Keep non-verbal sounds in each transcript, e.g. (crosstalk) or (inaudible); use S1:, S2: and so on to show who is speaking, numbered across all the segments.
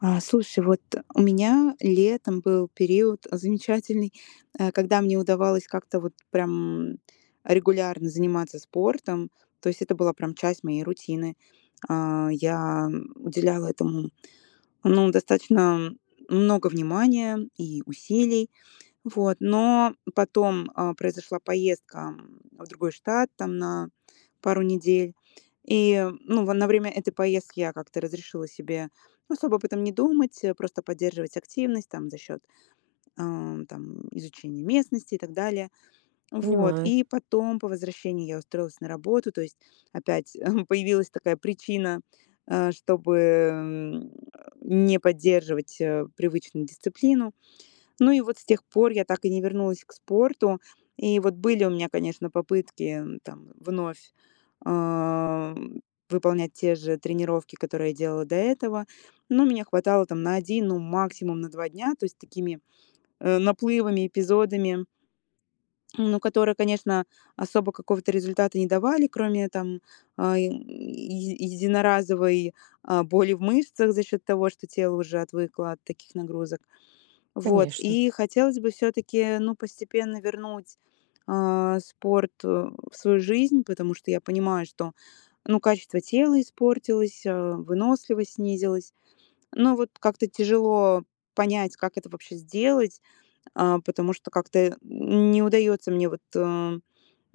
S1: А, слушай, вот у меня летом был период замечательный, э, когда мне удавалось как-то вот прям регулярно заниматься спортом, то есть это была прям часть моей рутины. А, я, м, уделяла этому, ну, достаточно много внимания и усилий. Вот. Но потом, э, произошла поездка, м, в другой штат, там на пару недель. И, ну, в на время этой поездки я как-то разрешила себе особо об этом не думать, э, просто поддерживать активность там за счёт, э, там изучения местности и так далее. Вот.
S2: Понимаю.
S1: И потом по возвращении я устроилась на работу, то есть опять, (chuckles) появилась такая причина, э, чтобы, м, (grunts) не поддерживать, э, привычную дисциплину. Ну и вот с тех пор я так и не вернулась к спорту. И вот были у меня, конечно, попытки там вновь, э, выполнять те же тренировки, которые делала до этого. Но меня хватало там на один, ну, максимум на два дня, то есть такими, э, наплывами, эпизодами. (smacks lips) Ну, которые, конечно, особо какого-то результата не давали, кроме там, ай, еди единоразовой, а, боли в мышцах за счёт того, что тело уже отвыкло от таких нагрузок. Вот.
S2: Конечно.
S1: И хотелось бы всё-таки, ну, постепенно вернуть, э, спорт, э, в свою жизнь, потому что я понимаю, что, ну, качество тела испортилось, э, выносливость снизилась. Но вот как-то тяжело понять, как это вообще сделать, э, потому что как-то н не удается мне вот, э,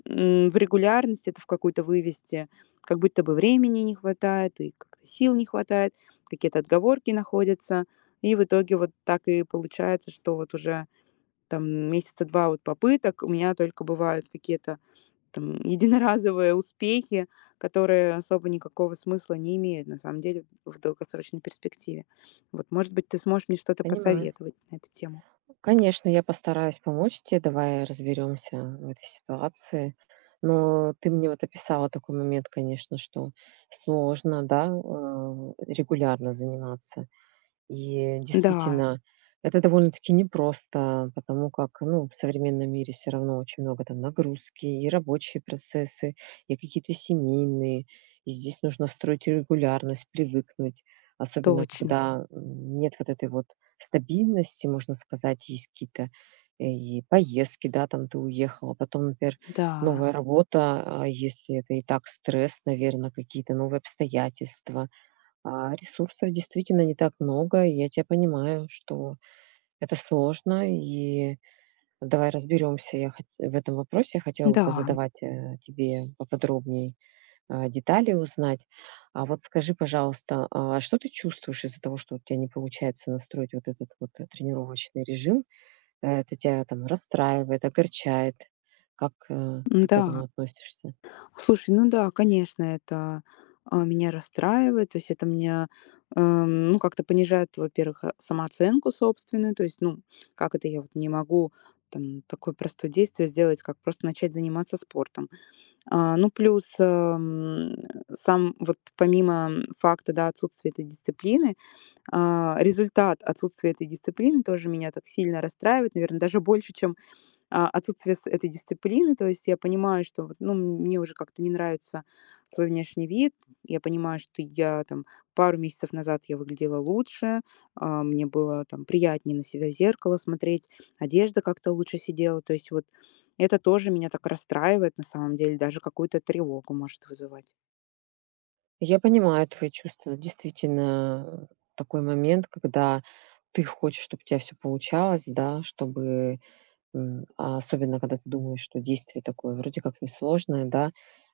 S1: м, в регулярность это в какую-то вывести. Как будто бы времени не хватает, и как-то сил не хватает, какие-то отговорки находятся. И в итоге вот так и получается, что вот уже там месяца 2 вот попыток. У меня только бывают какие-то там единоразовые успехи, которые особо никакого смысла не имеют на самом деле в долгосрочной перспективе. Вот. Может быть, ты сможешь мне что-то
S2: Понимаю.
S1: посоветовать на эту тему.
S2: Конечно, я постараюсь помочь те. Давай разберёмся, м, в этой ситуации. Но ты мне вот описала такой момент, конечно, что сложно, да, э, регулярно заниматься. И
S1: Да.
S2: действительно это довольно-таки непросто, потому как, ну, в современном мире всё равно очень много там нагрузки и рабочие процессы, и какие-то семейные, и здесь нужно строить регулярность, привыкнуть, особенно
S1: Точно.
S2: когда, м, нет вот этой вот стабильности, можно сказать, есть какие-то и поездки, да, там ты уехал, а потом, например,
S1: Да.
S2: новая работа. А, если это и так стресс, наверно, какие то новые обстоятельства. А, ресурсов действительно не так много, и я тя понимаю, что это сложно, и давай разберемся, я хот в этом вопросе, я хотела бы
S1: Да.
S2: позадавать, э, тебе поподробней, э, детали узнать. А вот скажи, пожалуйста, а что ты чувствуешь из-за того, что вот у тя не получается настроить вот этот вот, э, тренировочный режим: э, это тя там расстраивает, огорчает? Как, э, ты к
S1: М-да.
S2: этому относишься?
S1: Слушай, ну да, конечно, это, э, меня расстраивает. То есть это меня, э, м, ну как-то понижает, во-первых, э, самооценку собственную, то есть ну: "Как это я вот не могу там такое простое действие сделать, как просто начать заниматься спортом." А, ну плюс, эм, сам вот, помимо факта, да, отсутствия этой дисциплины, э, результат отсутствия этой дисциплины тоже меня так сильно расстраивает, наверно, даже больше чем, а, отсутствие с этой дисциплины. То есть я понимаю, что вот, ну, мне уже как-то не нравится свой внешний вид, я понимаю, что я там пару месяцев назад я выглядела лучше, а, мне было там приятнее на себя в зеркало смотреть, одежда как-то лучше сидела. То есть вот это тоже меня так расстраивает, на самом деле, даже какую-то тревогу может вызывать.
S2: Я понимаю твои чувства. Действительно, а, такой момент, когда ты хочешь, чтоб у тебя всё получалось, да, чтобы м, а особенно, когда ты думаешь, что действие такое вроде как не сложное, да.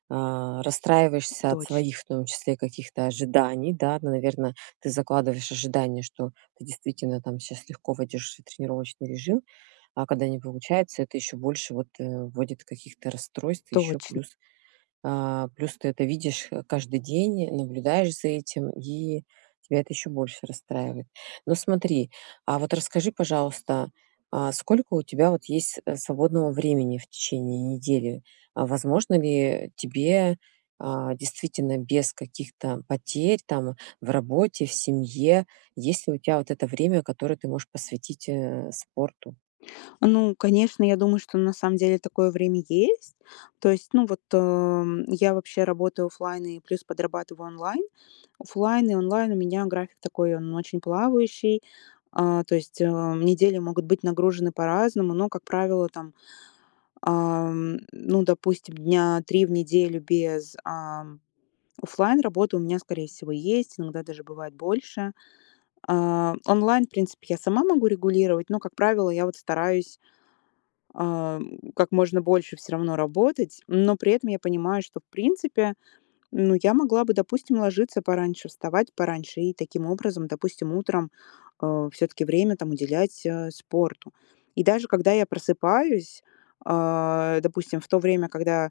S2: А, расстраиваешься от
S1: Точ
S2: своих, в том числе, каких-то ожиданий, да- ну, наверно, ты закладываешь ожидания, что ты действительно, там, сейчас легко войдешь в свой тренировочный режим- а когда не получается, это ещё больше вот, э, вводит каких-то расстройств. Еще
S1: Точно.
S2: плюс, а, плюс ты это видишь, э, каждый день, наблюдаешь за этим, и тя это ещё больше расстраивает. Ну смотри, а вот расскажи, пожалуйста, а сколько вот у тебя вот есть, э, свободного времени в течение недели? А возможно ли тебе, а, действительно, без каких-то потерь там в работе, в семье- есть ли у тя вот это время, которое ты можешь посвятить, э, спорту?
S1: Ну, конечно, я думаю, что на самом деле такое время есть. То есть ну вот, эм, я вообще работаю офлайн и плюс подрабатываю онлайн. Офлайн и онлайн у меня график такой, он очень плавающий, а, то есть, а, недели могут быть нагружены по-разному. Но, как правило, там, ам, ну, допустим, дня 3 в неделю без, ам, офлайн работы у меня, скорее всего, есть, иногда даже бывает больше. А, онлайн, в принципе, я сама могу регулировать, но, как правило, я вот стараюсь, ам, как можно больше всё равно работать, но при этом я понимаю, что в принципе, ну, я могла бы, допустим, ложиться пораньше, вставать пораньше, и таким образом, допустим, утром, э, всё-таки время там уделять, э, спорту. И даже когда я просыпаюсь, а, допустим, в то время, когда,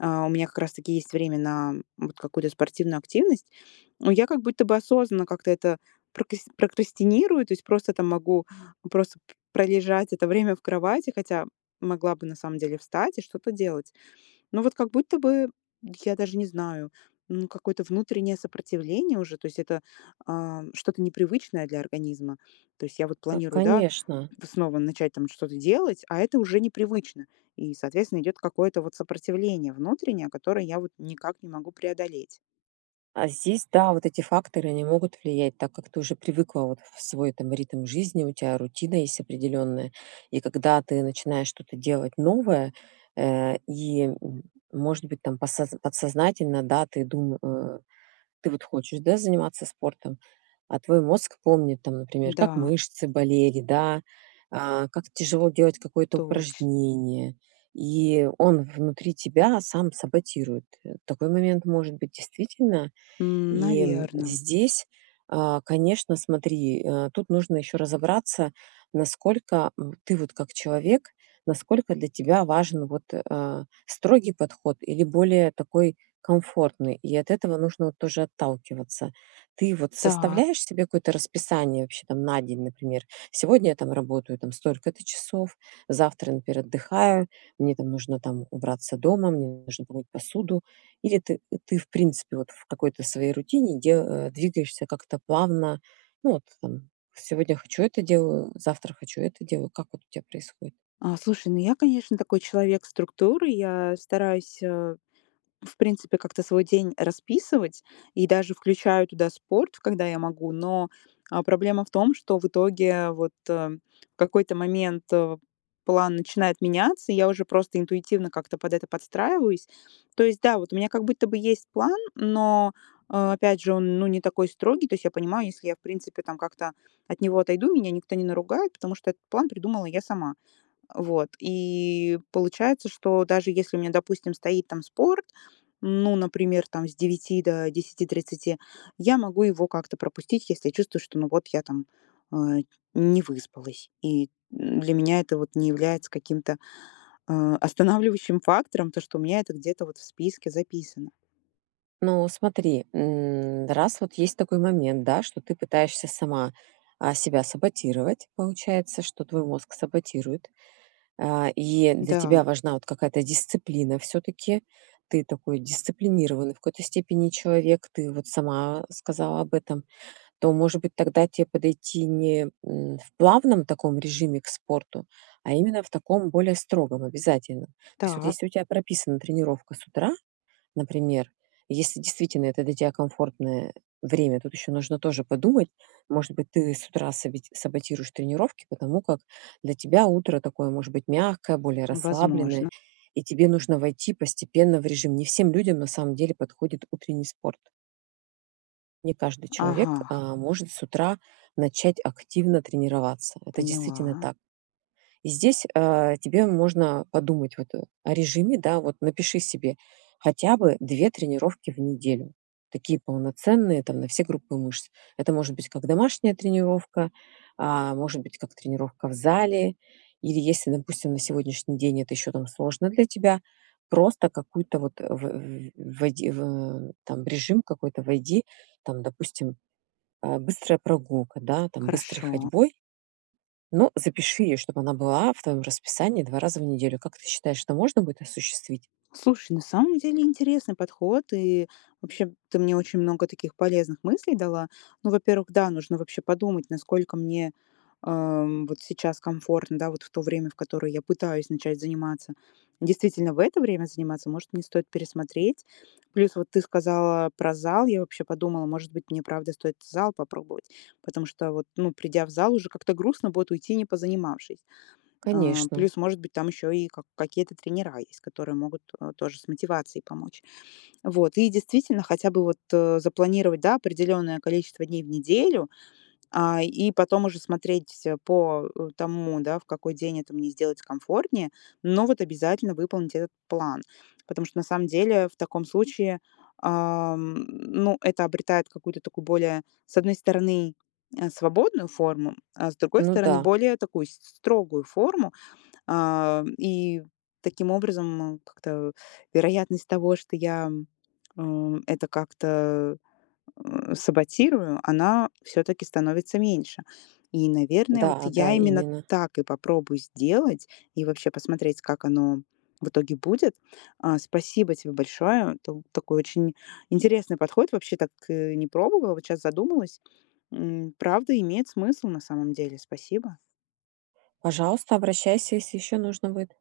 S1: а, у меня как раз таки есть время на вот какую-то спортивную активность, я как будто бы осознанно как-то это прокас прокрастинирую. То есть просто там могу просто п пролежать это время в кровати, хотя могла бы, на самом деле, встать и что-то делать. Ну вот как будто бы- я даже не знаю, м- какое-то внутреннее сопротивление уже. То есть это, ам, что-то непривычное для организма. То есть я вот
S2: Ка
S1: планирую, да,
S2: конечно.
S1: вснова начать там что-то делать, а это уже непривычно. И, соответственно, идет какое-то вот сопротивление внутреннее, которое я вот никак не могу преодолеть.
S2: А здесь, да, вот эти факторы- они могут влиять, так как ты уже привыкла вот в свой там ритм жизни, у тя рутина есть определённая, и когда ты начинаешь что-то делать новое, э, и, м может быть, там посо подсознательно, да, ты дум э, ты вот хочешь, да, заниматься спортом, а твой мозг помнит там, например, как
S1: Да.
S2: мышцы болели, да, а, как тяжело делать какое-то
S1: Точ
S2: упражнение, и он внутри тебя сам саботирует. Э, такой момент может быть, действительно.
S1: М,
S2: И, м,
S1: наверно.
S2: здесь, а, конечно, смотри, а, тут нужно ещё разобраться, насколько в ты вот как человек, насколько для тебя важен вот, э, а, строгий подход или более такой комфортный, и от этого нужно вот тоже отталкиваться. Ты вот
S1: Та
S2: составляешь себе какое-то расписание вообще там на день, например? "Сегодня я там работаю там столько-то часов, завтра, например, отдыхаю- мне там нужно там убраться дома, мне нужно помыть посуду". Или ты ты в принципе вот в какой-то своей рутине де э, двигаешься как-то плавно. Ну вот, там, сегодня хочу- это делаю, завтра хочу- это делаю. Как вот у тебя происходит?
S1: А слушай, ну я, конечно, такой человек структуры, я стараюсь, э, в принципе как-то свой день расписывать и даже включаю туда спорт, пф, когда я могу. Но, а, проблема в том, что в итоге вот, э, в какой-то момент, э, план начинает меняться, я уже просто интуитивно как-то под это подстраиваюсь. То есть, да, вот у меня как будто бы есть план, но, а, опять же, он ну не такой строгий. То есть я понимаю: если я, в принципе, там как-то от него отойду, меня никто не наругает, потому что этот план придумала я сама. Вот. И получается, что даже если у меня, допустим, стоит там спорт- ну, например, там с 9 до 10:30 - я могу его как-то пропустить, если чувствую, что ну вот я там, а, не выспалась. И, м, для меня это вот не является каким-то, а, останавливающим фактором, потому что у меня это где-то в списке записано.
S2: Ну, смотри, м, раз вот есть такой момент, да, что ты пытаешься сама, а, себя саботировать, получается, что твой мозг саботирует, а, и для
S1: Да.
S2: тебя важна вот какая-то дисциплина всё-таки. Ты такой дисциплинированный в какой-то степени человек. Ты вот сама сказала об этом, то, может быть, тогда те подойти не, м, в плавном таком режиме к спорту, а именно в таком более строгом, обязательном. То есть вот,
S1: Так.
S2: если у тя прописана тренировка с утра, например, если действительно это для тебя комфортное время- тут ещё нужно тоже подумать, может быть, ты с утра сабити саботируешь тренировки, потому как для тебя утро такое, может быть, мягкое, более расслабленное,
S1: Возможно.
S2: и тебе нужно войти постепенно в режим. Не всем людям на самом деле подходит утренний спорт. Не каждый человек,
S1: Ага.
S2: а, может с утра начать активно тренироваться. Это действительно
S1: Поняла.
S2: так. И здесь, а, тебе можно подумать вот о режиме, да, вот напиши себе хотя бы 2 тренировки в неделю. Такие полноценные там, на все группы мышц. Это может быть как домашняя тренировка, а может быть как тренировка в зале или если, допустим, на сегодняшний день это ещё там сложно для тебя, просто какой-то вот в вь войди в там, в режим какой-то войди, там, допустим, а, быстрая прогулка, да, там, быстрой
S1: Хорошо.
S2: ходьбой. Но запиши её, чтоб она была в твоем расписании 2 раза в неделю. Как ты считаешь, это можно будет осуществить?
S1: Слушай, на самом деле интересный подход, и вообще ты мне очень много таких полезных мыслей дала. Ну, во-первых, да, нужно вообще подумать, насколько мне, ам, вот сейчас комфортно, да, вот в то время, в которое я пытаюсь начать заниматься. Действительно в это время заниматься? Может, мне стоит пересмотреть. Плюс вот ты сказала про зал, я вообще подумала, может быть, мне правда стоит зал попробовать. Потому что вот, ну, придя в зал, уже как-то грустно будет уйти, не позанимавшись. А,
S2: Конечно.
S1: плюс, может быть, там ещё и ка какие-то тренера есть, которые могут, э, тоже с мотивацией помочь. Вот. И действительно, хотя бы вот, э, запланировать, да, определенное количество дней в неделю, а, и потом уже смотреть всё по, э, тому, да, в какой день это мне сделать комфортнее, но вот обязательно выполнить этот план. Потому что на самом деле в таком случае, ам, ну это обретает какую-то такую более, с одной стороны, э, свободную форму, а с другой
S2: Ну
S1: стороны,
S2: да.
S1: более такую с с строгую форму. А, и таким образом, м, как-то вероятность того, что я, м, э, это как-то, э, саботирую, она всё-таки становится меньше. И, наверное, вот
S2: Да, да,
S1: я именно
S2: именно.
S1: так и попробую сделать, и вообще посмотреть, как оно в итоге будет. А, спасибо тебе большое, тут такой очень интересный подход. Вообще так, э, не пробовала, вот щас задумалась. М, правда имеет смысл, на самом деле. Спасибо.
S2: Пожалуйста, обращайся, если ещё нужно будет.